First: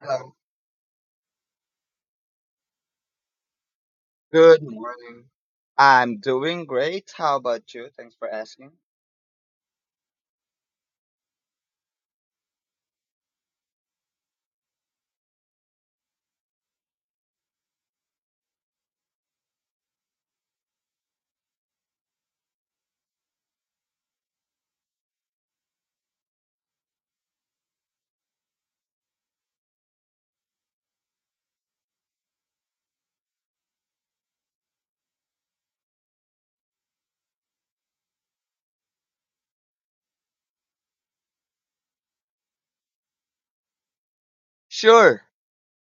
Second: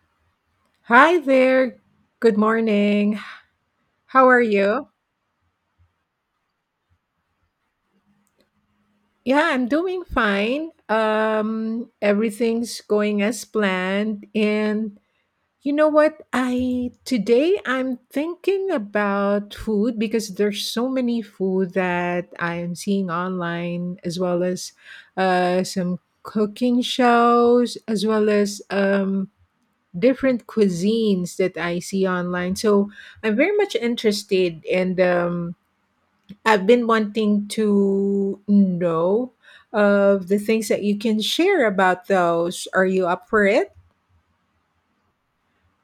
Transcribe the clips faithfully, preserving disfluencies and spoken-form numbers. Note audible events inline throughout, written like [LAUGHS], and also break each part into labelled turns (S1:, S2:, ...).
S1: Um,
S2: Hi there. Good morning. How are
S1: Good
S2: you?
S1: morning. I'm doing great. How about you? Thanks for asking.
S2: Yeah, I'm doing fine. Um everything's going as planned and you know what? I today I'm thinking about food because there's so many food that I am seeing online as well as uh some cooking shows as well as um different cuisines that I see online. So, I'm very much interested and um, I've been wanting to know of the things that you can share about those. Are you up for it?
S1: Sure.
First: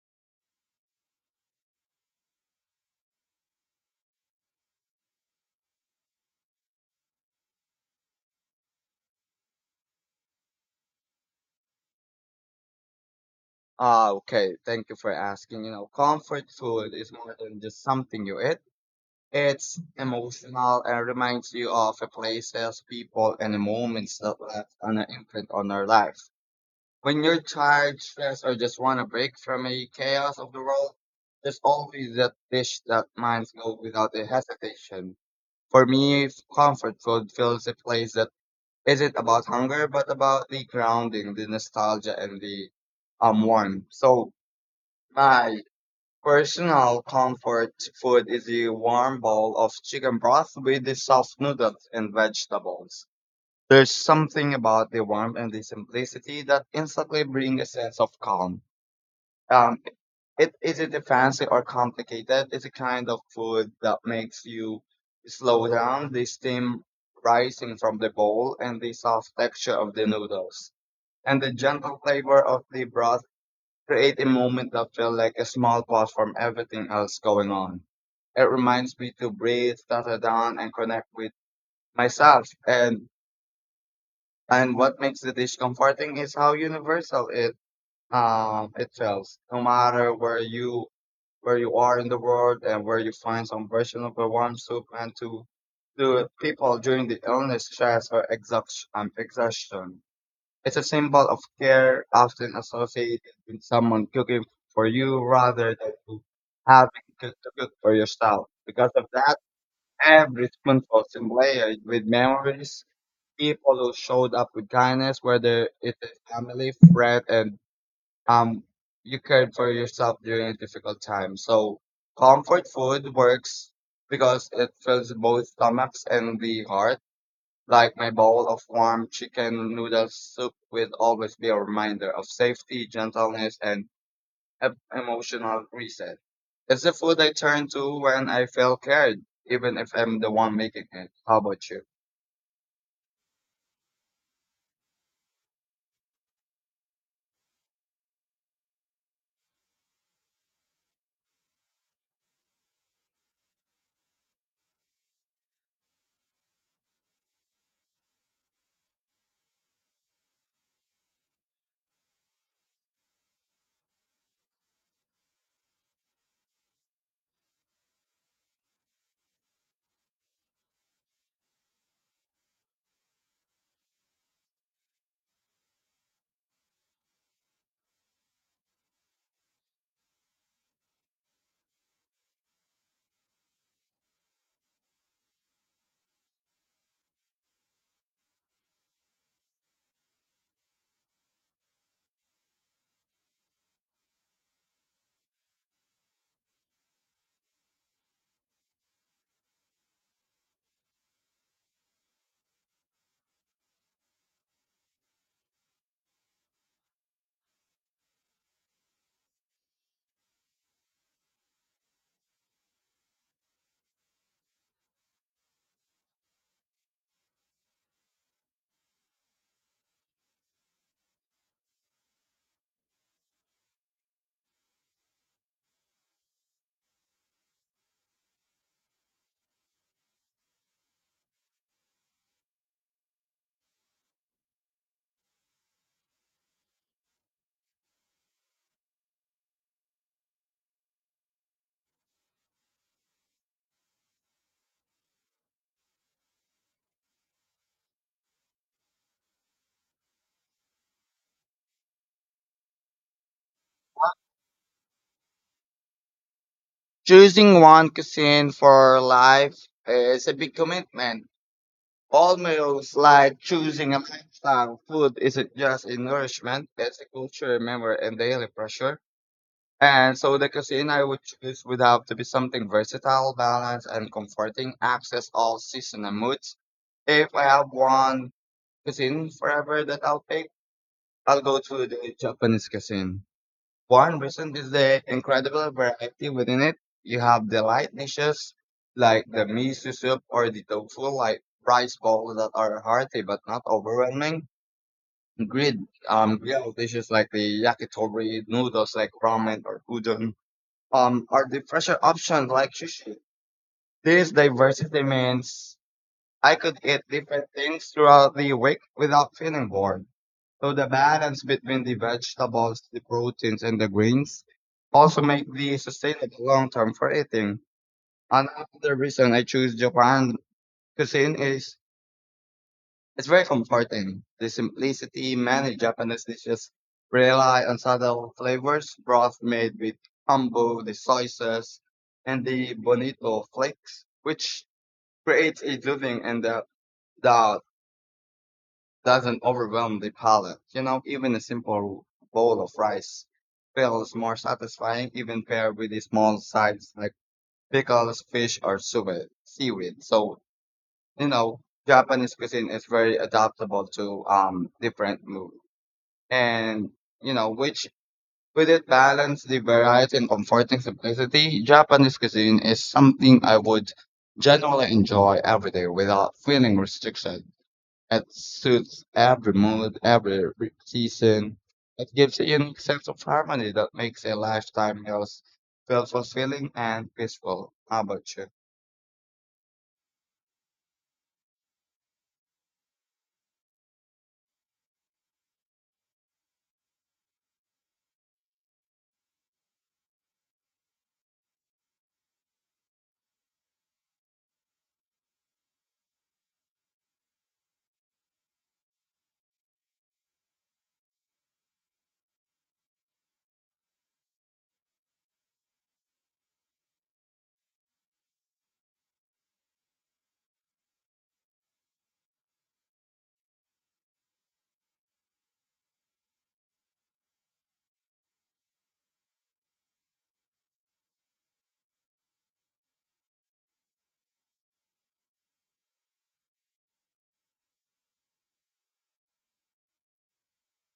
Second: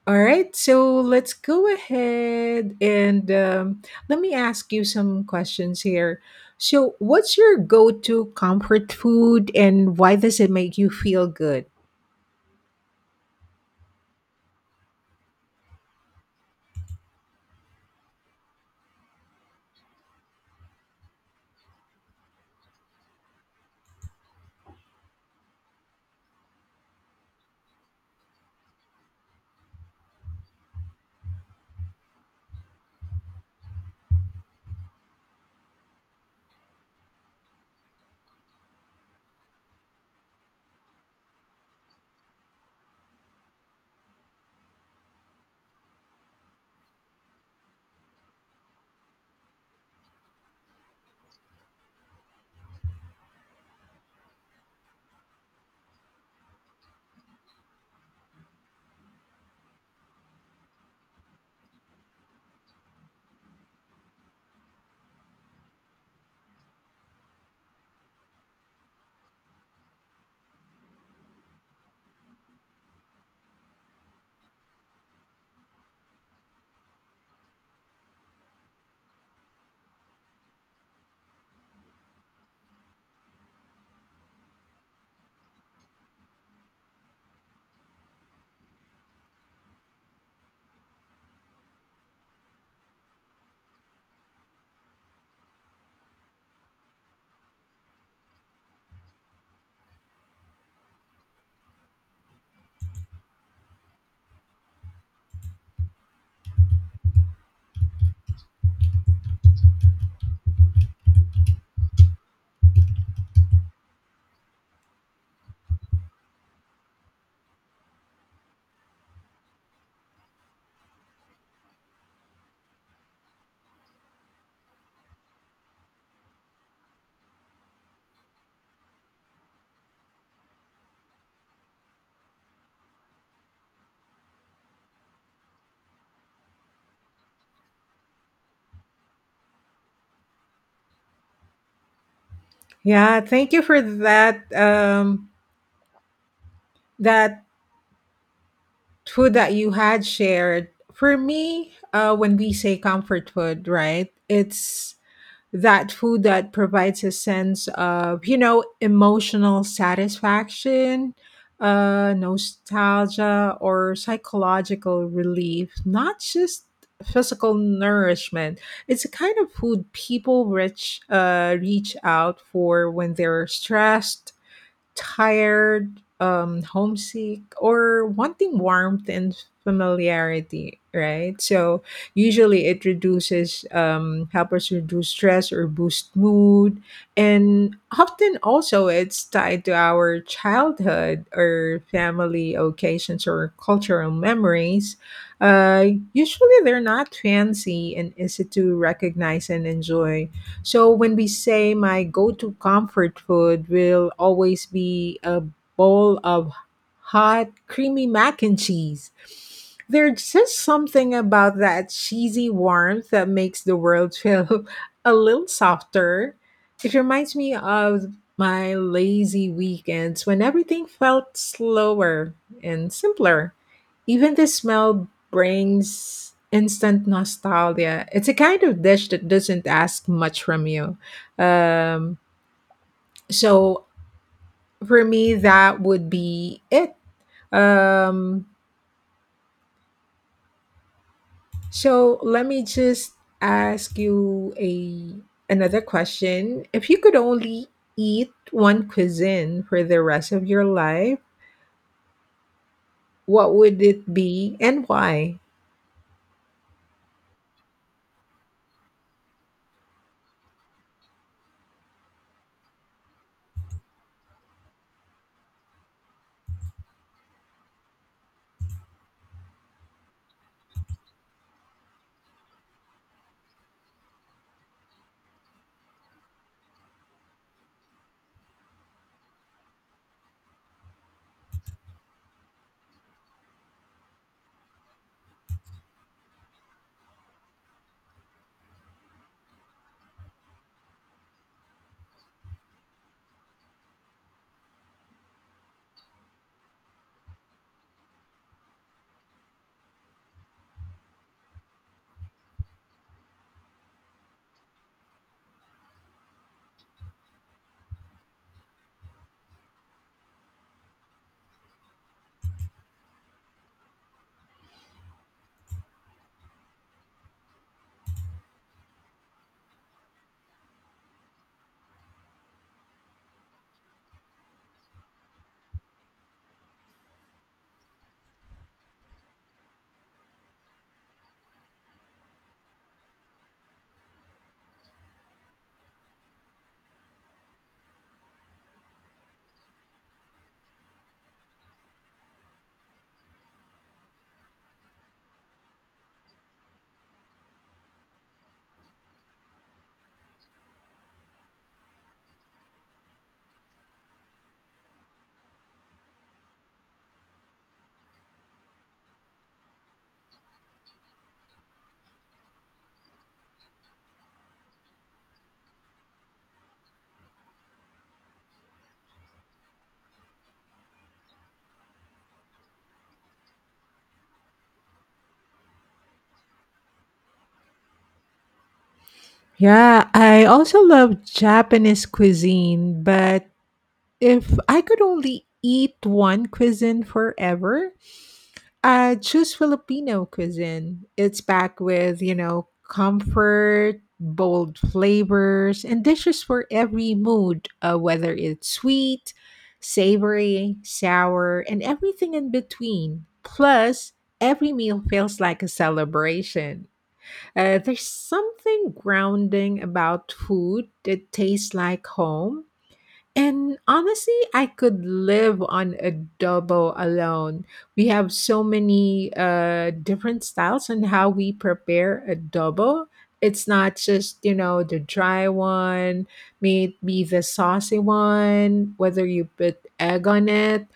S2: All right, so let's go ahead and um, let me ask you some questions here. So, what's your go to comfort food and why does it make you feel good?
S1: Ah, okay. Thank you for asking. You know, comfort food is more than just something you eat. It's emotional and reminds you of the places, people, and the moments that left an imprint on our life. When you're tired, stressed, or just want a break from the chaos of the world, there's always that dish that minds go without a hesitation. For me, f- comfort food fills a place that isn't about hunger, but about the grounding, the nostalgia, and the um warmth. So my personal comfort food is a warm bowl of chicken broth with the soft noodles and vegetables. There's something about the warmth and the simplicity that instantly bring a sense of calm. Um, it isn't a fancy or complicated. It's a kind of food that makes you slow down the steam rising from the bowl and the soft texture of the noodles and the gentle flavor of the broth create a moment that feels like a small pause from everything else going on. It reminds me to breathe, settle down, and connect with myself. And and what makes the dish comforting is how universal it um it feels. No matter where you where you are in the world and where you find some version of a warm soup and to to people during the illness, stress, or exhaust- um, exhaustion. It's a symbol of care, often associated with someone cooking for you rather than you having to to cook for yourself. Because of that, every spoonful is layered with memories, people who showed up with kindness, whether it is family, friend, and um, you cared for yourself during a difficult time. So, comfort food works because it fills both stomachs and the heart like my bowl of warm chicken noodle soup will always be a reminder of safety, gentleness, and e- emotional reset. It's the food I turn to when I feel carried, even if I'm the one making it. How about you?
S2: Yeah, thank you for that. Um, that food that you had shared. For me, uh, when we say comfort food, right? It's that food that provides a sense of you know emotional satisfaction, uh nostalgia, or psychological relief, not just physical nourishment. It's a kind of food people reach uh reach out for when they're stressed, tired, um, homesick, or wanting warmth and familiarity, right? So usually it reduces, um, help us reduce stress or boost mood. And often also it's tied to our childhood or family occasions or cultural memories. Uh, usually they're not fancy and easy to recognize and enjoy, so when we say my go-to comfort food will always be a bowl of hot creamy mac and cheese. There's just something about that cheesy warmth that makes the world feel [LAUGHS] a little softer. It reminds me of my lazy weekends when everything felt slower and simpler. Even the smell brings instant nostalgia. It's a kind of dish that doesn't ask much from you. Um, so for me, that would be it. Um, so let me just ask you a another question. If you could only eat one cuisine for the rest of your life, what would it be and why?
S1: Choosing one cuisine for life is a big commitment. Almost like choosing a lifestyle. Food isn't just a nourishment, it's a culture, remember, and daily pressure. And so the cuisine I would choose would have to be something versatile, balanced, and comforting, access all season and moods. If I have one cuisine forever that I'll pick, I'll go to the Japanese cuisine. One reason is the incredible variety within it. You have the light dishes like the miso soup or the tofu like rice balls that are hearty but not overwhelming. Grilled um grilled dishes like the yakitori, noodles like ramen or udon um are the fresher options like sushi. This diversity means I could eat different things throughout the week without feeling bored. So the balance between the vegetables, the proteins, and the greens also make the sustainable long term for eating. Another reason I choose Japan cuisine is it's very comforting. The simplicity many Japanese dishes rely on subtle flavors, broth made with kombu, the soy sauce, and the bonito flakes, which creates a soothing and the that doesn't overwhelm the palate. You know, even a simple bowl of rice feels more satisfying, even paired with the small sides like pickles, fish, or suwe- seaweed. So, you know, Japanese cuisine is very adaptable to um different moods. And you know which with it balance the variety and comforting simplicity, Japanese cuisine is something I would generally enjoy every day without feeling restriction. It suits every mood, every re- season. It gives a unique sense of harmony that makes a lifetime meals feel fulfilling and peaceful. How about you?
S2: Yeah, I also love Japanese cuisine, but if I could only eat one cuisine forever, I'd choose Filipino cuisine. It's packed with, you know, comfort, bold flavors, and dishes for every mood, uh, whether it's sweet, savory, sour, and everything in between. Plus, every meal feels like a celebration. Uh, there's something grounding about food that tastes like home, and honestly, I could live on adobo alone. We have so many uh, different styles on how we prepare adobo. It's not just, you know, the dry one, maybe the saucy one, whether you put egg on it.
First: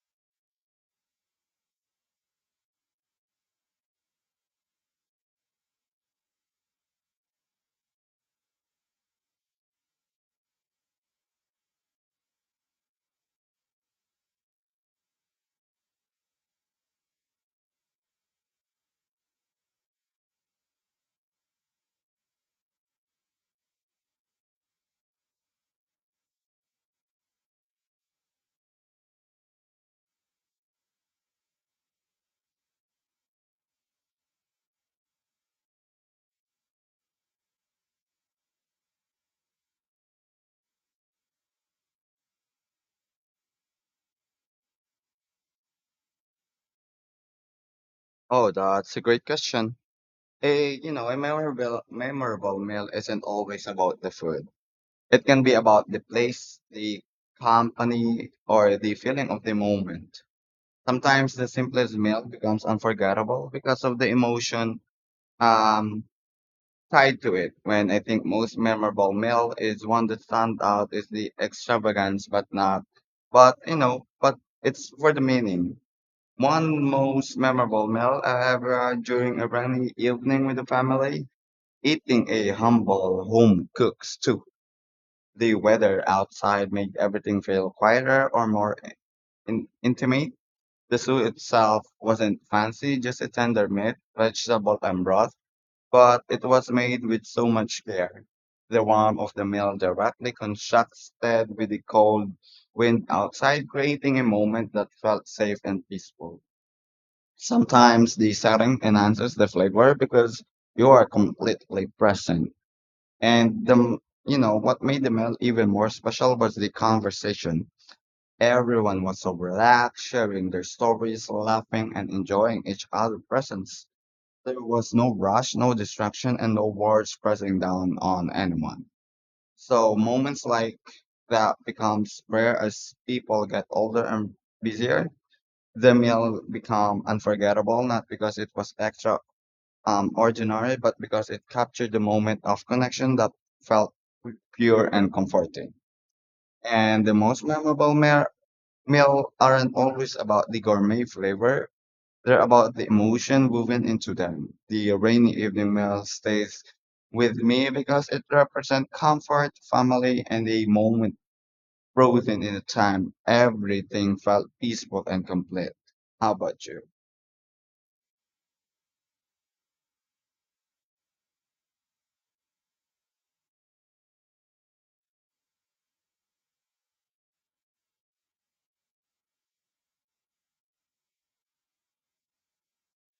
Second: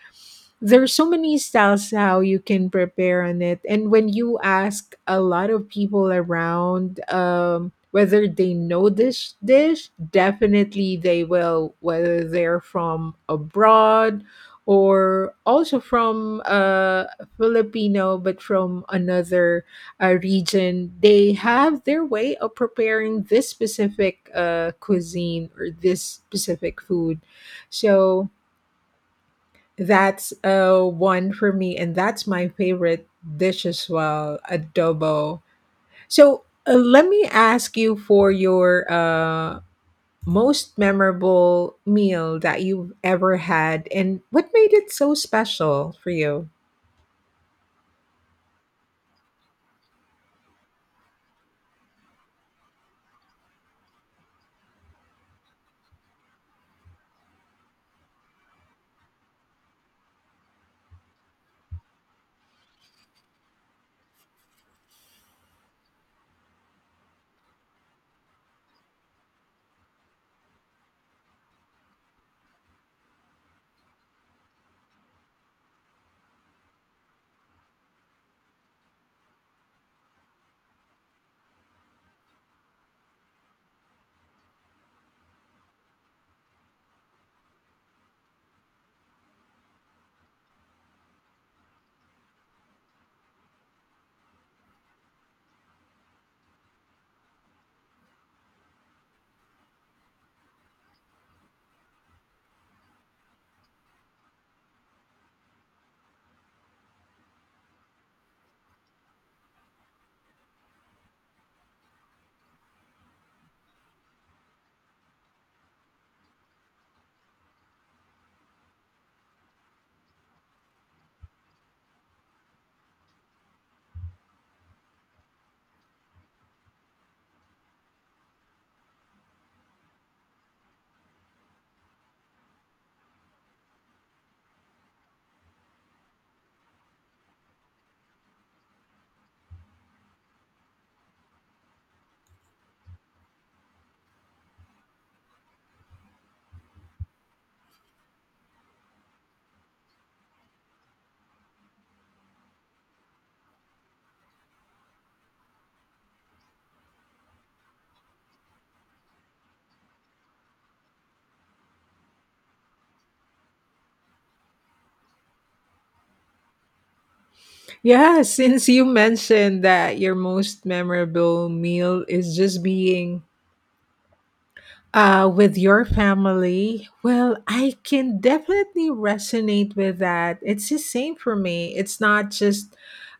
S2: There's so many styles how you can prepare on it. And when you ask a lot of people around, um whether they know this dish, definitely they will, whether they're from abroad or also from uh Filipino but from another uh, region, they have their way of preparing this specific uh cuisine or this specific food. So that's uh, one for me, and that's my favorite dish as well, adobo. So uh, let me ask you for your uh, most memorable meal that you've ever had, and what made it so special for you?
S1: Oh, that's a great question. A you know a memorable memorable meal isn't always about the food. It can be about the place, the company, or the feeling of the moment. Sometimes the simplest meal becomes unforgettable because of the emotion um, tied to it. When I think most memorable meal is one that stands out is the extravagance, but not, but you know, but it's for the meaning. One most memorable meal I ever had during a rainy evening with the family, eating a humble home cooked stew, the weather outside made everything feel quieter or more in- intimate. The soup itself wasn't fancy, just a tender meat, vegetable, and broth, but it was made with so much care. The warmth of the meal directly contrasted with the cold wind outside, creating a moment that felt safe and peaceful. Sometimes the setting enhances the flavor because you are completely present. And the you know what made the meal even more special was the conversation. Everyone was so relaxed, sharing their stories, laughing, and enjoying each other's presence. There was no rush, no distraction, and no words pressing down on anyone. So moments like that becomes rare as people get older and busier. The meal become unforgettable not because it was extra um, ordinary, but because it captured the moment of connection that felt pu- pure and comforting. And the most memorable mer- meal aren't always about the gourmet flavor. They're about the emotion woven into them. The rainy evening meal stays with me because it represents comfort, family, and a moment frozen in the time. Everything felt peaceful and complete. How about you?
S2: Yeah, [LAUGHS] since you mentioned that your most memorable meal is just being Uh, with your family, well, I can definitely resonate with that. It's the same for me. It's not just,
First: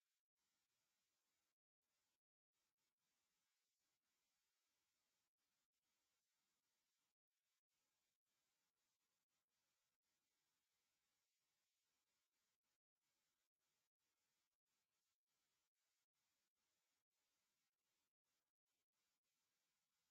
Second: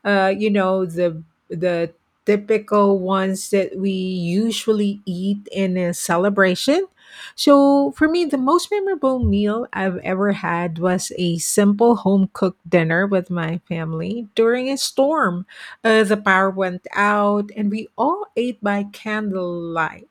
S2: uh, you know, the the typical ones that we usually eat in a celebration. So for me, the most memorable meal I've ever had was a simple home cooked dinner with my family during a storm. Uh, the power went out, and we all ate by candlelight,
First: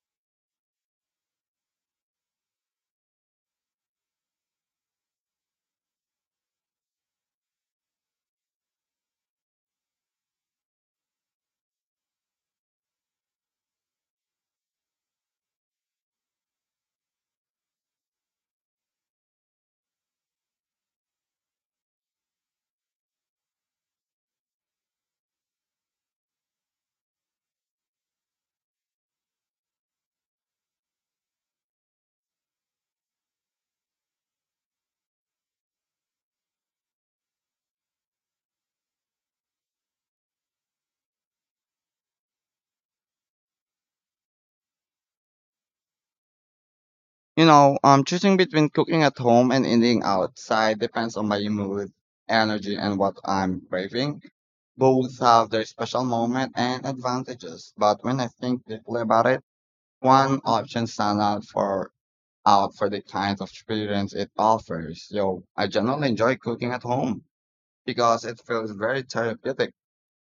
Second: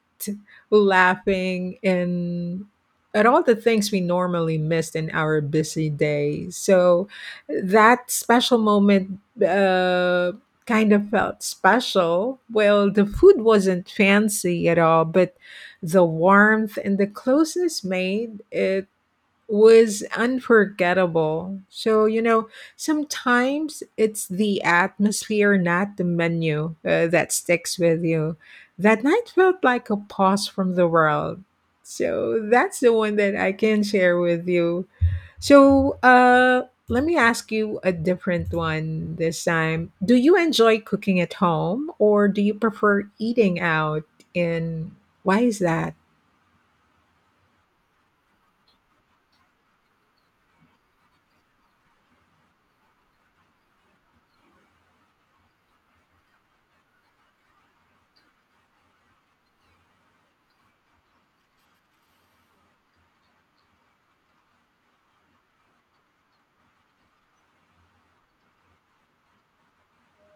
S2: laughing and at all the things we normally missed in our busy day. So that special moment uh, kind of felt special. Well, the food wasn't fancy at all, but the warmth and the closeness made it was unforgettable. So, you know, sometimes it's the atmosphere, not the menu, uh, that sticks with you. That night felt like a pause from the world. So, that's the one that I can share with you. So, uh, let me ask you a different one this time. Do you enjoy cooking at home, or do you prefer eating out? And why is that?
S1: You know, um, choosing between cooking at home and eating outside depends on my mood, energy, and what I'm craving. Both have their special moment and advantages, but when I think deeply about it, one option stands out for out for the kind of experience it offers. Yo, I generally enjoy cooking at home because it feels very therapeutic.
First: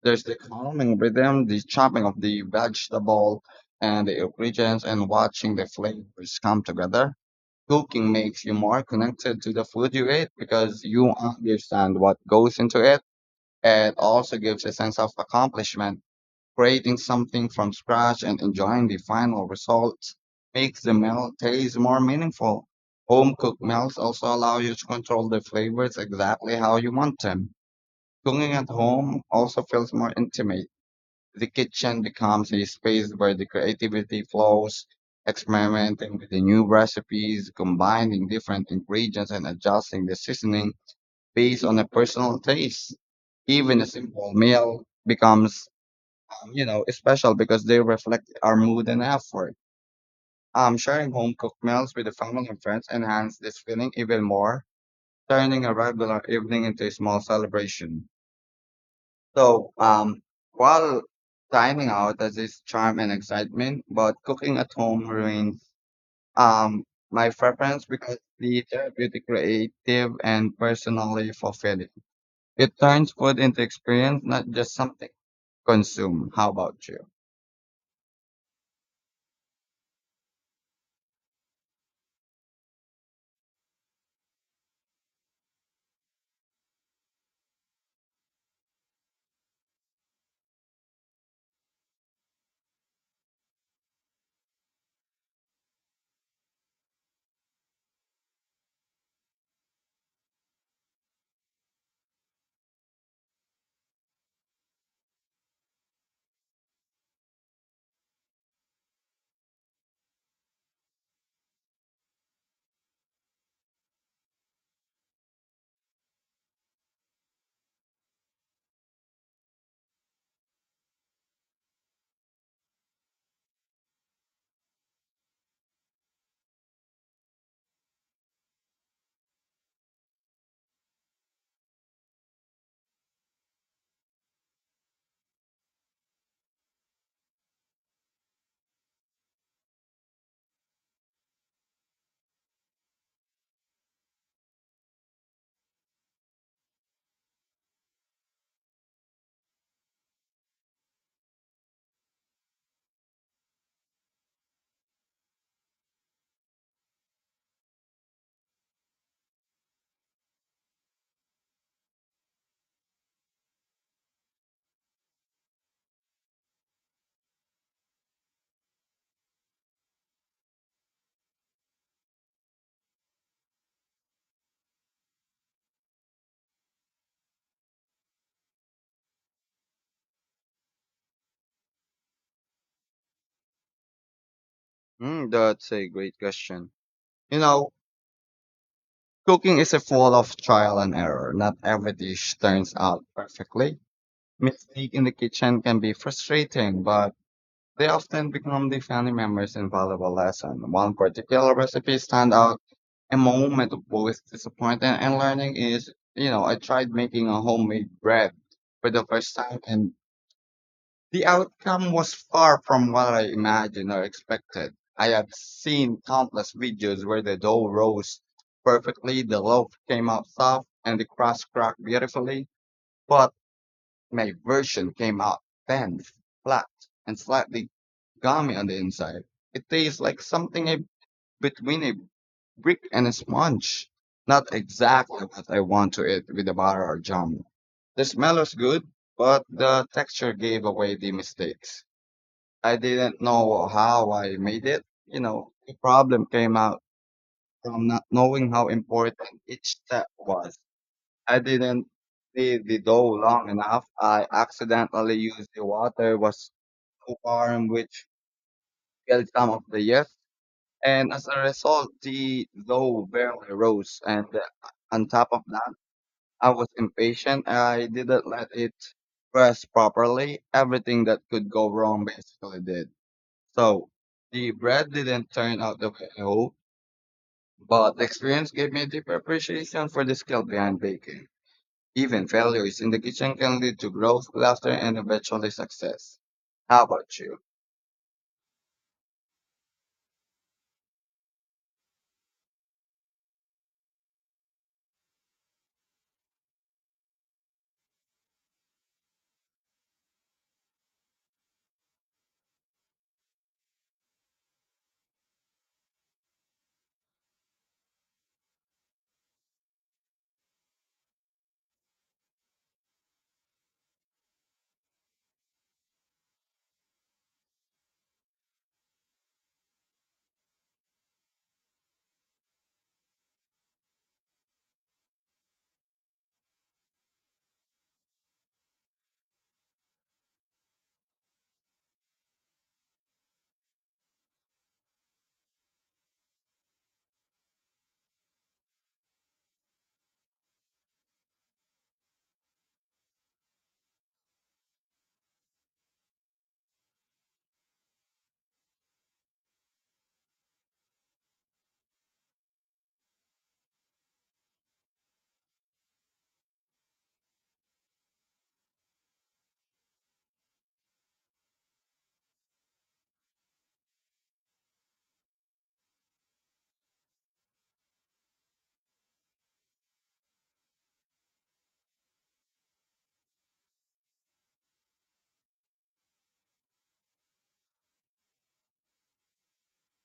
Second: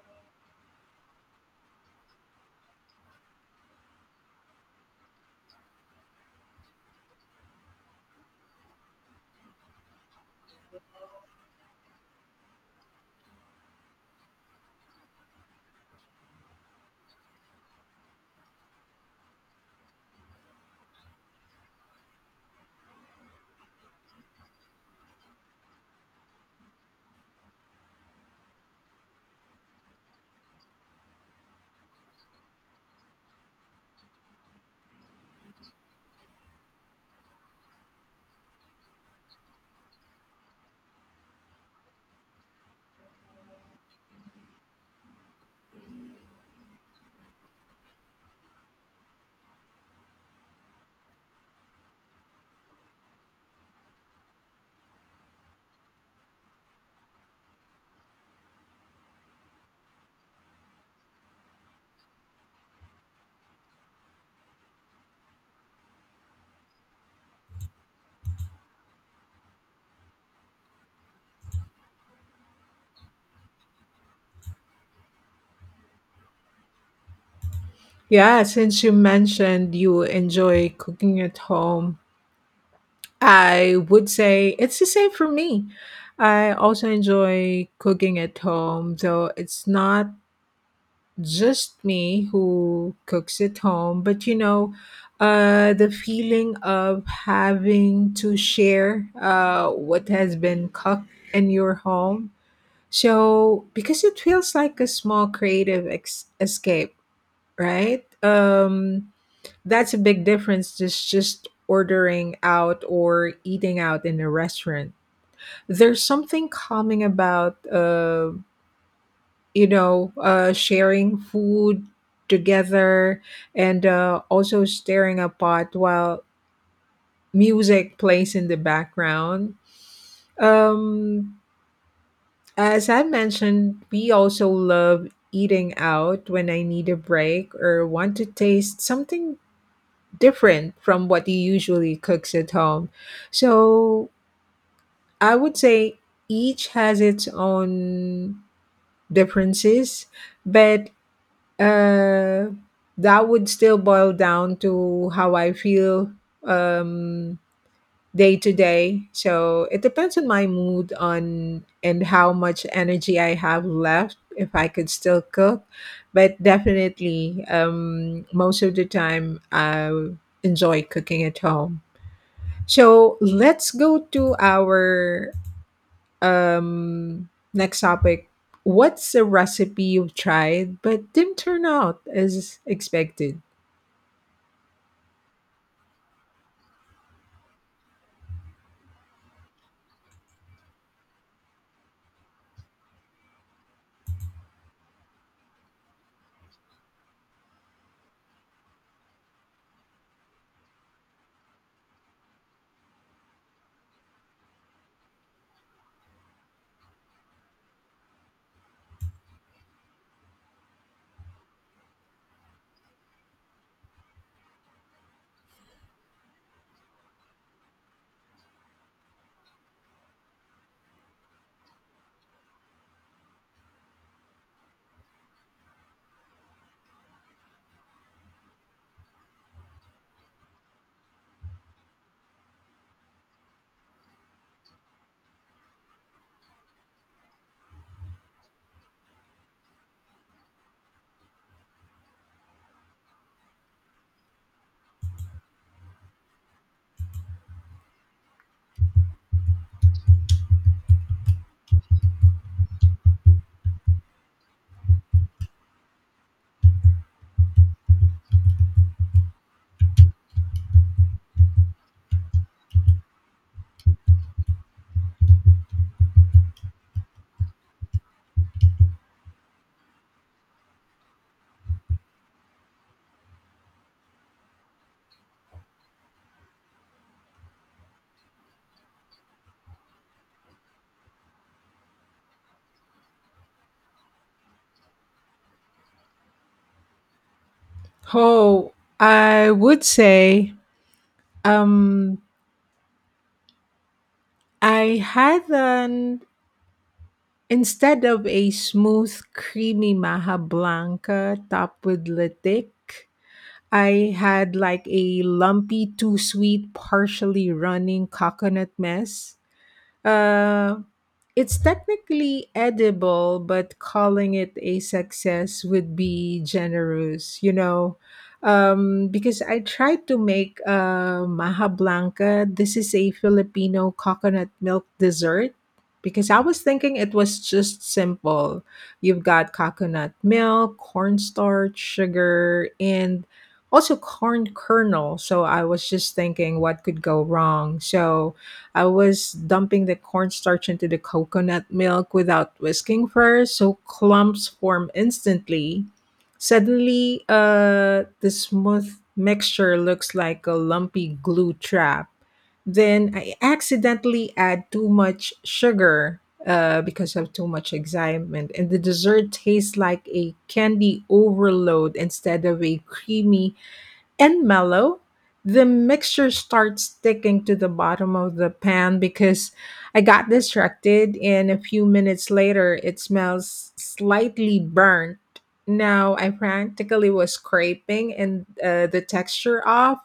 S1: There's the calming rhythm, the chopping of the vegetable and the ingredients, and watching the flavors come together. Cooking makes you more connected to the food you eat because you understand what goes into it. It also gives a sense of accomplishment. Creating something from scratch and enjoying the final result makes the meal taste more meaningful. Home cooked meals also allow you to control the flavors exactly how you want them. Cooking at home also feels more intimate. The kitchen becomes a space where the creativity flows, experimenting with the new recipes, combining different ingredients, and adjusting the seasoning based on a personal taste. Even a simple meal becomes, um, you know, special because they reflect our mood and effort. Um, sharing home cooked meals with the family and friends enhance this feeling even more, turning a regular evening into a small celebration. So, um, while dining out has its charm and excitement, but cooking at home remains um, my preference because the therapeutic, creative, and personally fulfilling. It turns food into experience, not just something consume. How about you?
S2: Yeah, since you mentioned you enjoy cooking at home, I would say it's the same for me. I also enjoy cooking at home, though it's not just me who cooks at home, but you know, uh, the feeling of having to share uh, what has been cooked in your home. So, because it feels like a small creative ex- escape, right? Um, that's a big difference, just just ordering out or eating out in a restaurant. There's something calming about uh, you know, uh sharing food together, and uh also staring a pot while music plays in the background. Um as I mentioned, we also love eating out when I need a break or want to taste something different from what he usually cooks at home. So I would say each has its own differences, but uh, that would still boil down to how I feel, um, day to day. So it depends on my mood on and how much energy I have left if I could still cook. But definitely, um, most of the time, I enjoy cooking at home. So let's go to our um, next topic. What's a recipe you've tried but didn't turn out as expected?
S1: Mm, that's a great question. You know, cooking is a full of trial and error. Not every dish turns out perfectly. Mistake in the kitchen can be frustrating, but they often become the family member's invaluable lesson. One particular recipe stand out. A moment of both disappointment and learning is, you know, I tried making a homemade bread for the first time and the outcome was far from what I imagined or expected. I have seen countless videos where the dough rose perfectly, the loaf came out soft, and the crust cracked beautifully. But my version came out bent, flat, and slightly gummy on the inside. It tastes like something a, between a brick and a sponge. Not exactly what I want to eat with a butter or jam. The smell was good, but the texture gave away the mistakes. I didn't know how I made it. You know, the problem came out from not knowing how important each step was. I didn't leave the dough long enough. I accidentally used the water was too warm, which killed some of the yeast, and as a result, the dough barely rose. And uh, On top of that, I was impatient. I didn't let it rest properly. Everything that could go wrong basically did. So the bread didn't turn out the way I hoped, but the experience gave me a deeper appreciation for the skill behind baking. Even failures in the kitchen can lead to growth, laughter, and eventually success. How about you?
S2: Oh, I would say um, I had an instead of a smooth, creamy maha blanca topped with latik, I had like a lumpy, too sweet, partially running coconut mess. Uh, it's technically edible, but calling it a success would be generous, you know. Um, because I tried to make uh, maha blanca. This is a Filipino coconut milk dessert. Because I was thinking it was just simple. You've got coconut milk, cornstarch, sugar, and also corn kernel. So I was just thinking what could go wrong. So I was dumping the cornstarch into the coconut milk without whisking first, so clumps form instantly. Suddenly, uh, the smooth mixture looks like a lumpy glue trap. Then I accidentally add too much sugar uh, because of too much excitement, and the dessert tastes like a candy overload instead of a creamy and mellow. The mixture starts sticking to the bottom of the pan because I got distracted, and a few minutes later, it smells slightly burnt. Now, I practically was scraping and uh, the texture off.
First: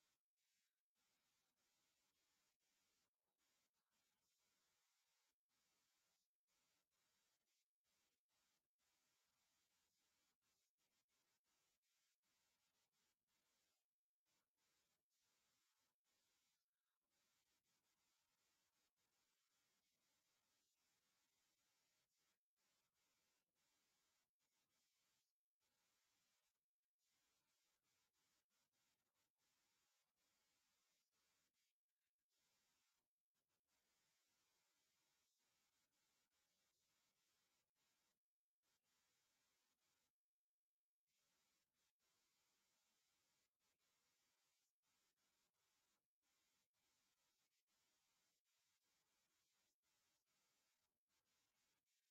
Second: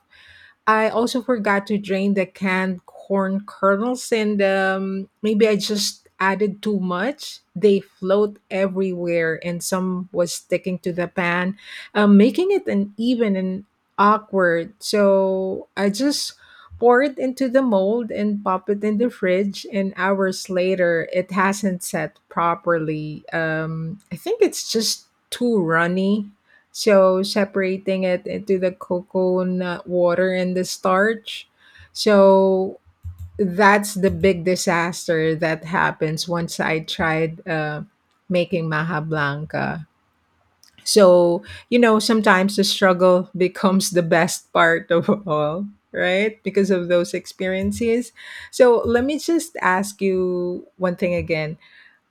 S2: I also forgot to drain the canned corn kernels, and um, maybe I just added too much. They float everywhere, and some was sticking to the pan, um, making it uneven and awkward. So I just pour it into the mold and pop it in the fridge, and hours later it hasn't set properly. um I think it's just too runny, so separating it into the coconut water and the starch. So that's the big disaster that happens once I tried uh, making maha blanca. So, you know, sometimes the struggle [LAUGHS] becomes the best part of [LAUGHS] all, right? Because of those experiences. So, let me just ask you one thing again.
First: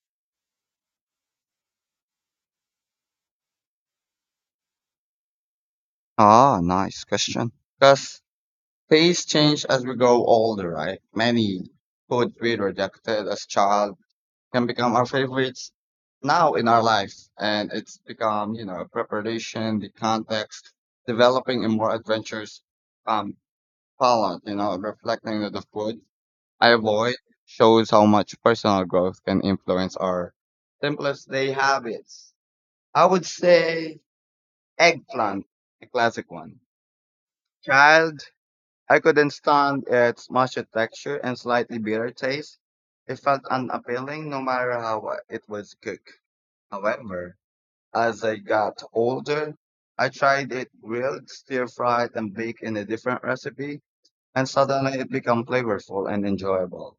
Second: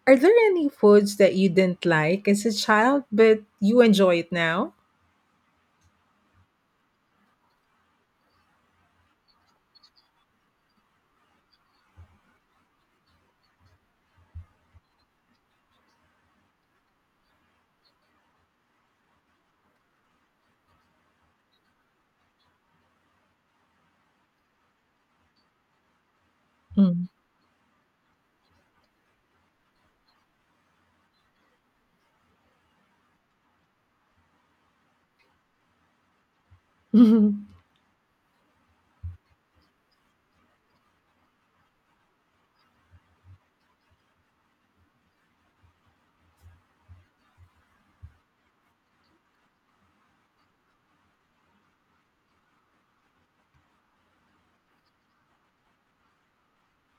S2: Are there any foods that you didn't like as a child, but you enjoy it now?
S1: Ah, nice question. Because tastes change as we grow older, right? Many foods we rejected as child can become our favorites now in our lives. And it's become, you know, preparation, the context, developing a more adventurous um, palate, you know, reflecting on the food I
S2: Mm.
S1: avoid shows how much personal growth can influence our simplest day habits. I would say eggplant, a classic one.
S2: [LAUGHS]
S1: Child, I couldn't stand its mushy texture and slightly bitter taste. It felt unappealing no matter how uh, it was cooked. However, as I got older, I tried it grilled, stir fried, and baked in a different recipe, and suddenly it became flavorful and enjoyable.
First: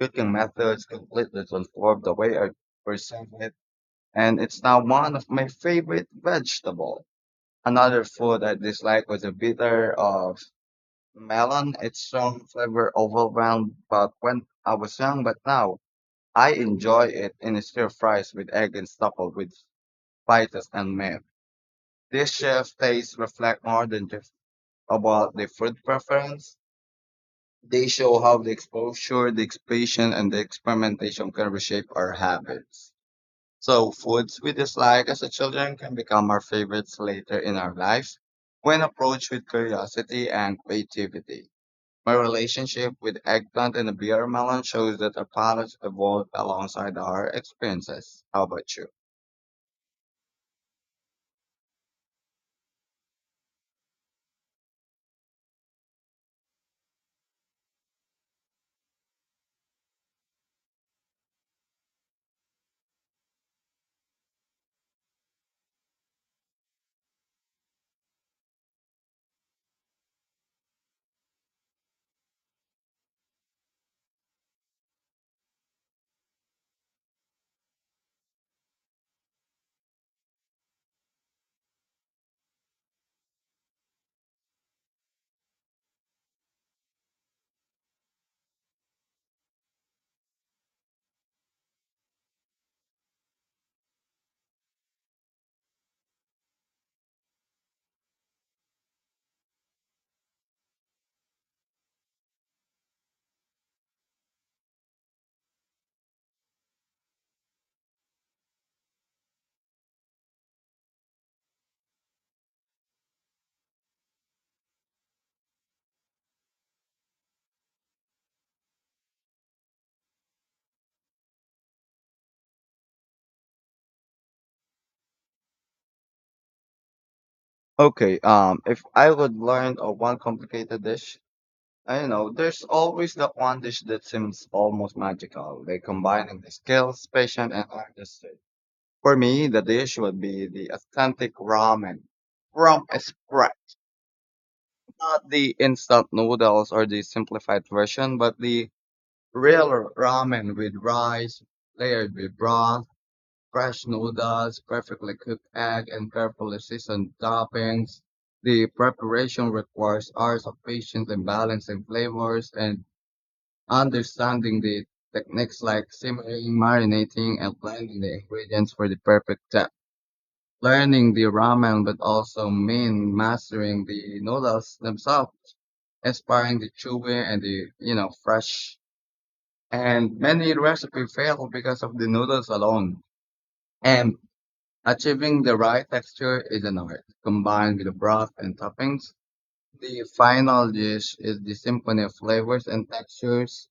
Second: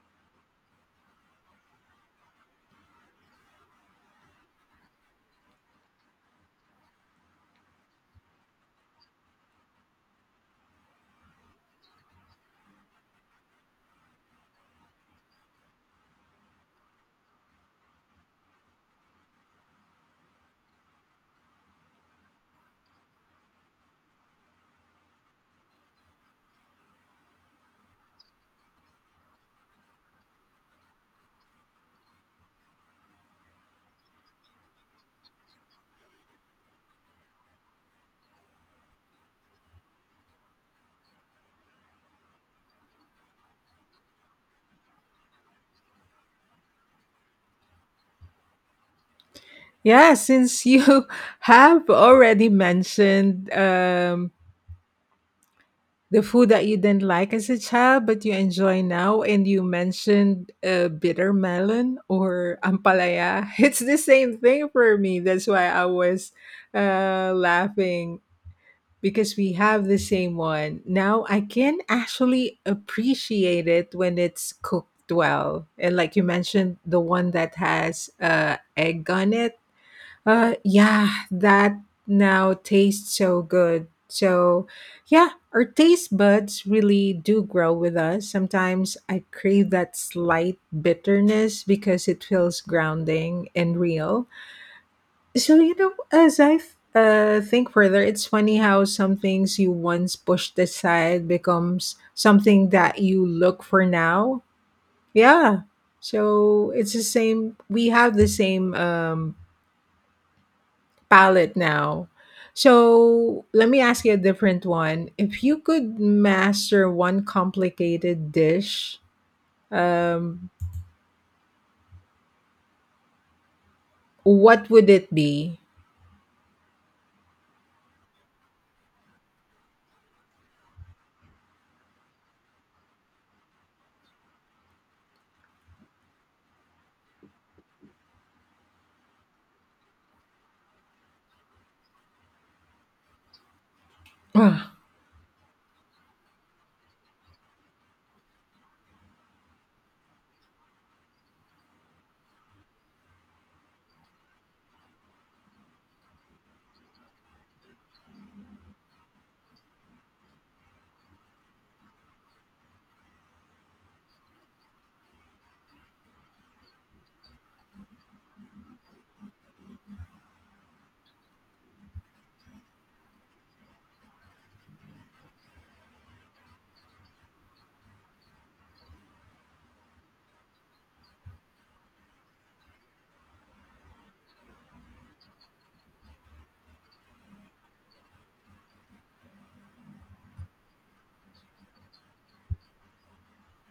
S1: Cooking methods completely transformed the way I perceive it, and it's now one of my favorite vegetable. Another food I dislike was the bitter of melon. Its strong flavor overwhelmed, but when I was young, but now I enjoy it in stir fries with egg and stuffed with spices and milk. This chef tastes reflect more than just about the food preference. They show how the exposure, the expression, and the experimentation can reshape our habits. So, foods we dislike as a children can become our favorites later in our life when approached with curiosity and creativity. My relationship with eggplant and the beer melon shows that our palates evolved alongside our experiences. How about you?
S2: Yeah, since you [LAUGHS] have already mentioned um, the food that you didn't like as a child, but you enjoy now, and you mentioned uh, bitter melon or ampalaya. [LAUGHS] It's the same thing for me. That's why I was uh, laughing. Because we have the same one. Now I can actually appreciate it when it's cooked well. And like you mentioned, the one that has uh, egg on it. Uh, yeah, that now tastes so good. So, yeah, our taste buds really do grow with us. Sometimes I crave that slight bitterness because it feels grounding and real. So, you know, as I uh, think further, it's funny how some things you once pushed aside becomes something that you look for now. Yeah. So it's the same. We have the same um, palette now. So let me ask you a different one. If you could master one complicated dish, um, what would it be?
S1: Okay, um, if I would learn of one complicated dish, I don't know, there's always that one dish that seems almost magical. They combining the skills, patience, and artistry. For me, the dish would be the authentic ramen from scratch,
S2: [SIGHS]
S1: not the instant noodles or the simplified version, but the real ramen with rice, layered with broth, fresh noodles, perfectly cooked egg, and carefully seasoned toppings. The preparation requires hours of patience and balancing flavors and understanding the techniques like simmering, marinating, and blending the ingredients for the perfect texture. Learning the ramen, but also mean mastering the noodles themselves, inspiring the chewy and the, you know, fresh. And many recipes fail because of the noodles alone. And achieving the right texture is an art. Combined with the broth and toppings, the final dish is the symphony of flavors and textures.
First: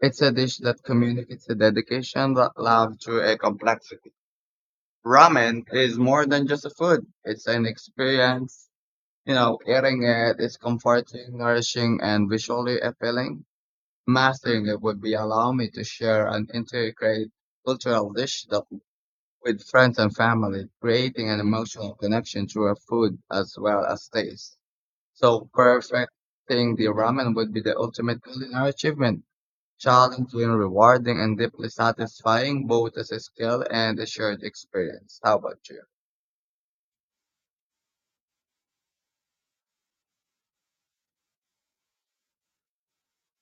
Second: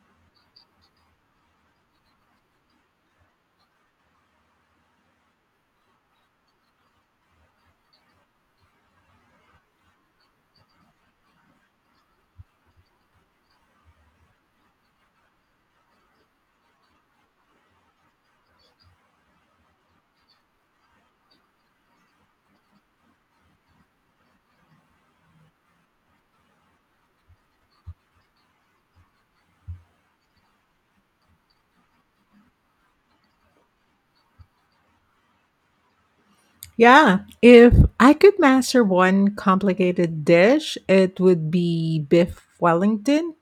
S1: It's a dish that communicates the dedication that love to a complexity. Ramen is more than just a food. It's an experience. You know, eating it is comforting, nourishing, and visually appealing. Mastering it would be allow me to share and integrate cultural dish that, with friends and family, creating an emotional connection through a food as well as taste. So perfecting the ramen would be the ultimate culinary achievement, challenging, rewarding, and deeply satisfying both as a skill and a shared experience. How about you?
S2: Yeah, if I could master one complicated dish, it would be beef Wellington.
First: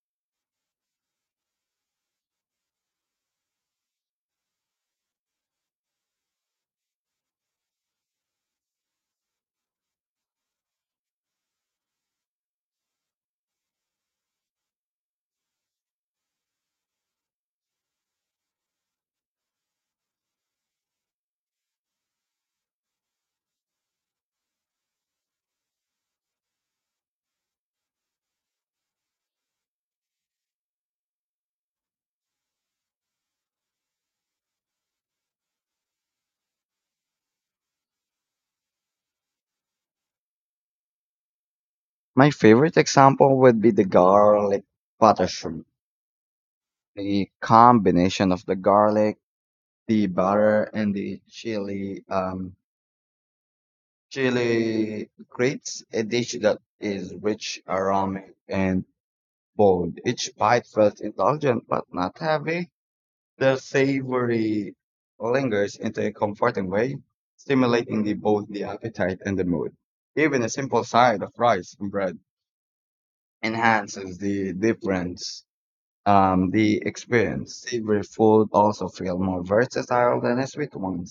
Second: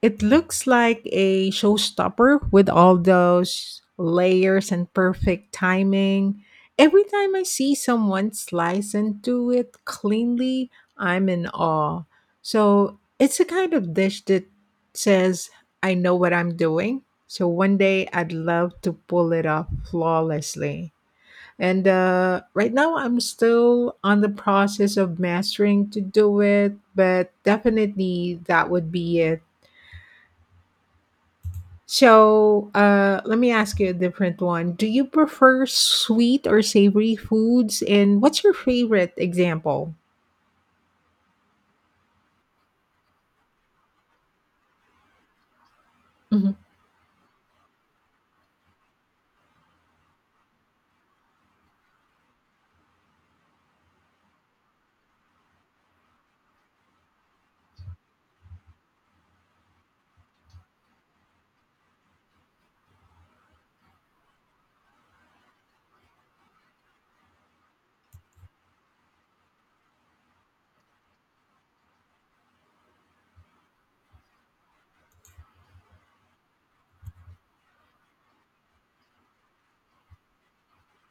S2: It looks like a showstopper with all those layers and perfect timing. Every time I see someone slice into it cleanly, I'm in awe. So it's a kind of dish that says, I know what I'm doing. So one day I'd love to pull it off flawlessly. And uh, right now, I'm still on the process of mastering to do it, but definitely that would be it. So uh, let me ask you a different one. Do you prefer sweet or savory foods? And what's your favorite example?
S1: My favorite example would be the garlic butter shrimp. The combination of the garlic, the butter, and the chili um, chili creates a dish that is rich, aromatic, and bold. Each bite feels indulgent but not heavy. The savory lingers into a comforting way, stimulating the, both the appetite and the mood. Even a simple side of rice and bread enhances the difference. Um, the experience. Savory food also feel more versatile than the sweet ones.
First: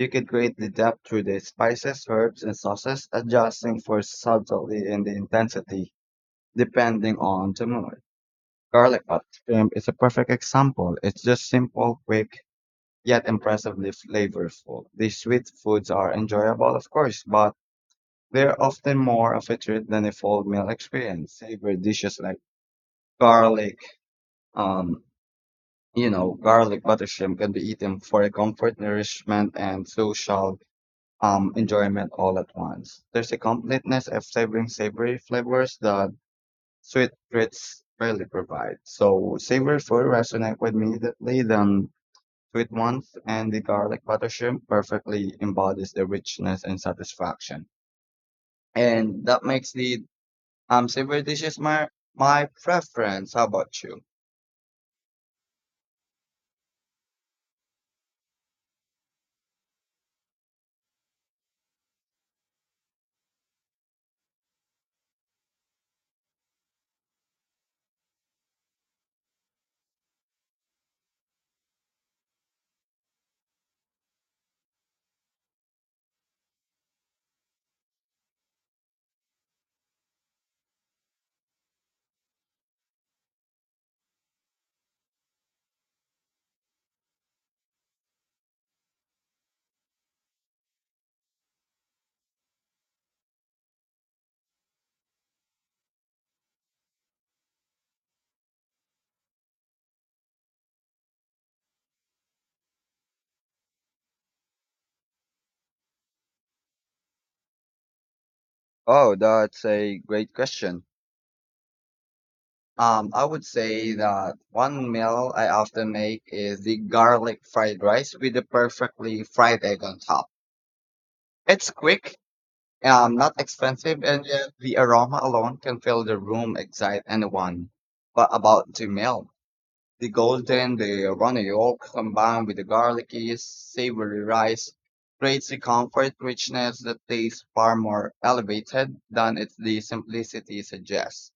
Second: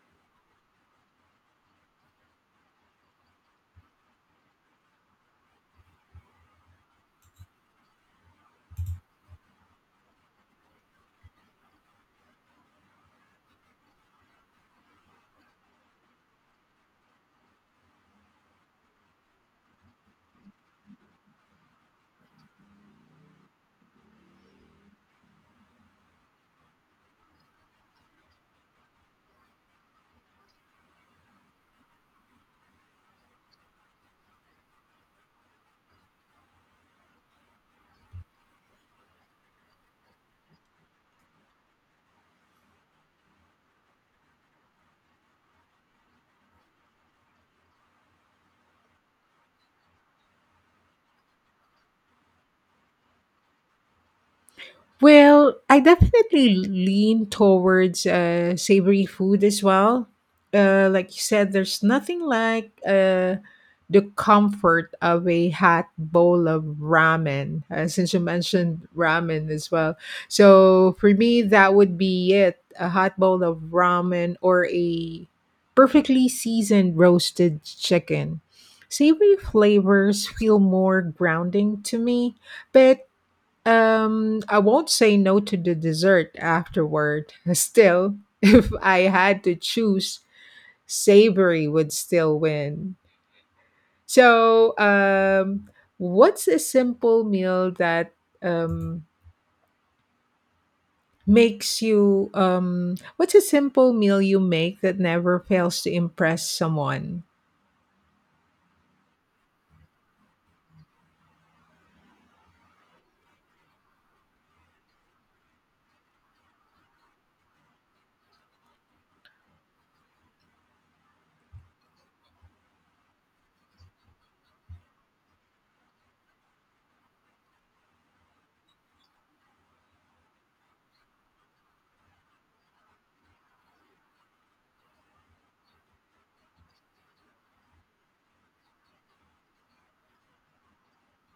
S1: You could create the depth through the spices, herbs, and sauces, adjusting for subtlety and the intensity depending on the mood. Garlic butter shrimp is a perfect example. It's just simple, quick, yet impressively flavorful. These sweet foods are enjoyable, of course, but they're often more of a treat than a full meal experience. Savory dishes like garlic, um, you know, garlic butter shrimp can be eaten for a comfort, nourishment, and social um, enjoyment all at once. There's a completeness of savoring savory flavors that sweet treats rarely provide. So savory food resonate with me immediately than sweet ones, and the garlic butter shrimp perfectly embodies the richness and satisfaction. And that makes the um, savory dishes my my preference. How about you?
S2: Well, I definitely lean towards uh, savory food as well. Uh, like you said, there's nothing like uh, the comfort of a hot bowl of ramen, uh, since you mentioned ramen as well. So for me, that would be it, a hot bowl of ramen or a perfectly seasoned roasted chicken. Savory flavors feel more grounding to me, but um, I won't say no to the dessert afterward. [LAUGHS] Still, if I had to choose, savory would still win. So, um, what's a simple meal that um makes you um what's a simple meal you make that never fails to impress someone?
S1: Oh, that's a great question. Um, I would say that one meal I often make is the garlic fried rice with the perfectly fried egg on top. It's quick, um, not expensive, and yet the aroma alone can fill the room, excite anyone. But about the meal, the golden, the runny yolk combined with the garlicky, savory rice creates the comfort richness that tastes far more elevated than its the simplicity suggests.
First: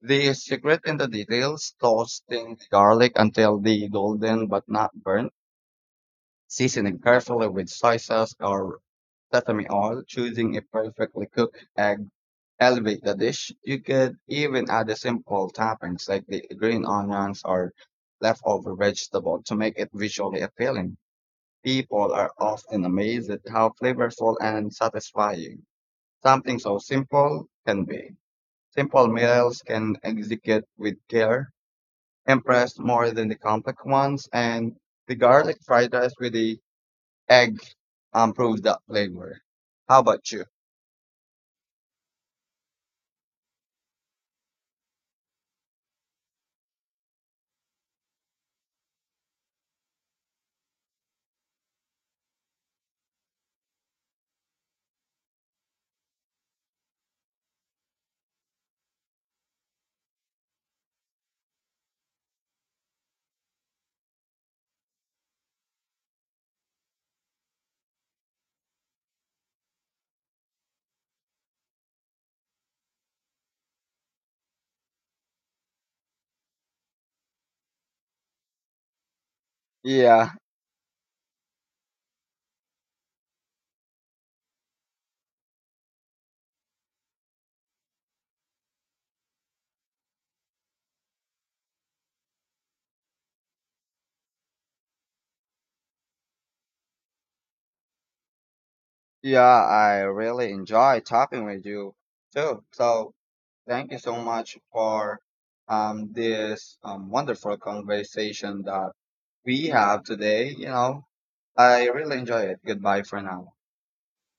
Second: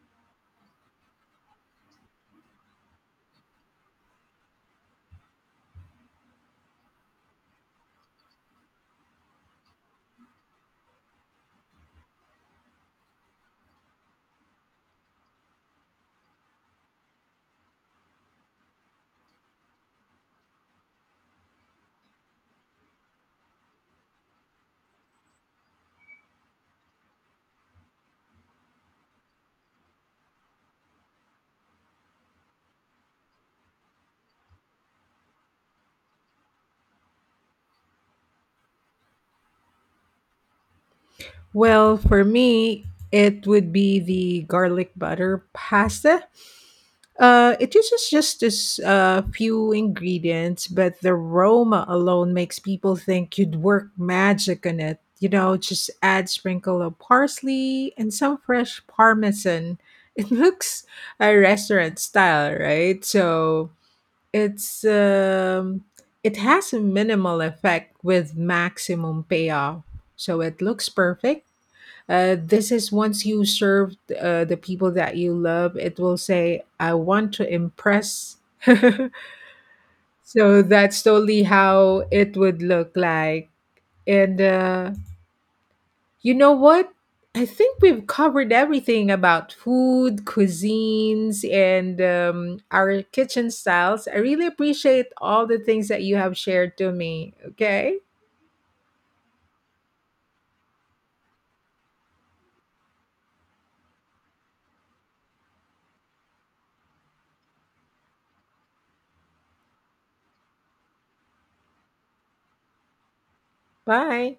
S1: The secret in the details, toasting the garlic until the golden but not burnt, seasoning carefully with soy sauce or sesame oil, choosing a perfectly cooked egg, elevate the dish. You could even add a simple toppings like the green onions or leftover vegetable to make it visually appealing. People are often amazed at how flavorful and satisfying something so simple can be. Simple meals can execute with care impressed more than the complex ones, and the garlic fried rice with the egg um, proved that flavor. How about you?
S2: Well, for me, it would be the garlic butter pasta. Uh, it uses just as uh, few ingredients, but the aroma alone makes people think you'd work magic on it. You know, just add sprinkle of parsley and some fresh parmesan. [LAUGHS] It looks a restaurant style, right? So it's um, it has a minimal effect with maximum payoff. So it looks perfect. uh, this is once you serve uh, the people that you love, it will say, I want to impress. [LAUGHS]
S1: Yeah,
S2: So that's totally how it would look like. And uh, you know what? I think we've covered everything about food, cuisines, and um, our kitchen styles. I really appreciate all the things that you have shared to me. Okay,
S1: yeah, I really enjoy talking with you too. So, thank you so much for um, this um, wonderful conversation that we have today. You know, I really enjoy it. Goodbye for now.
S2: bye.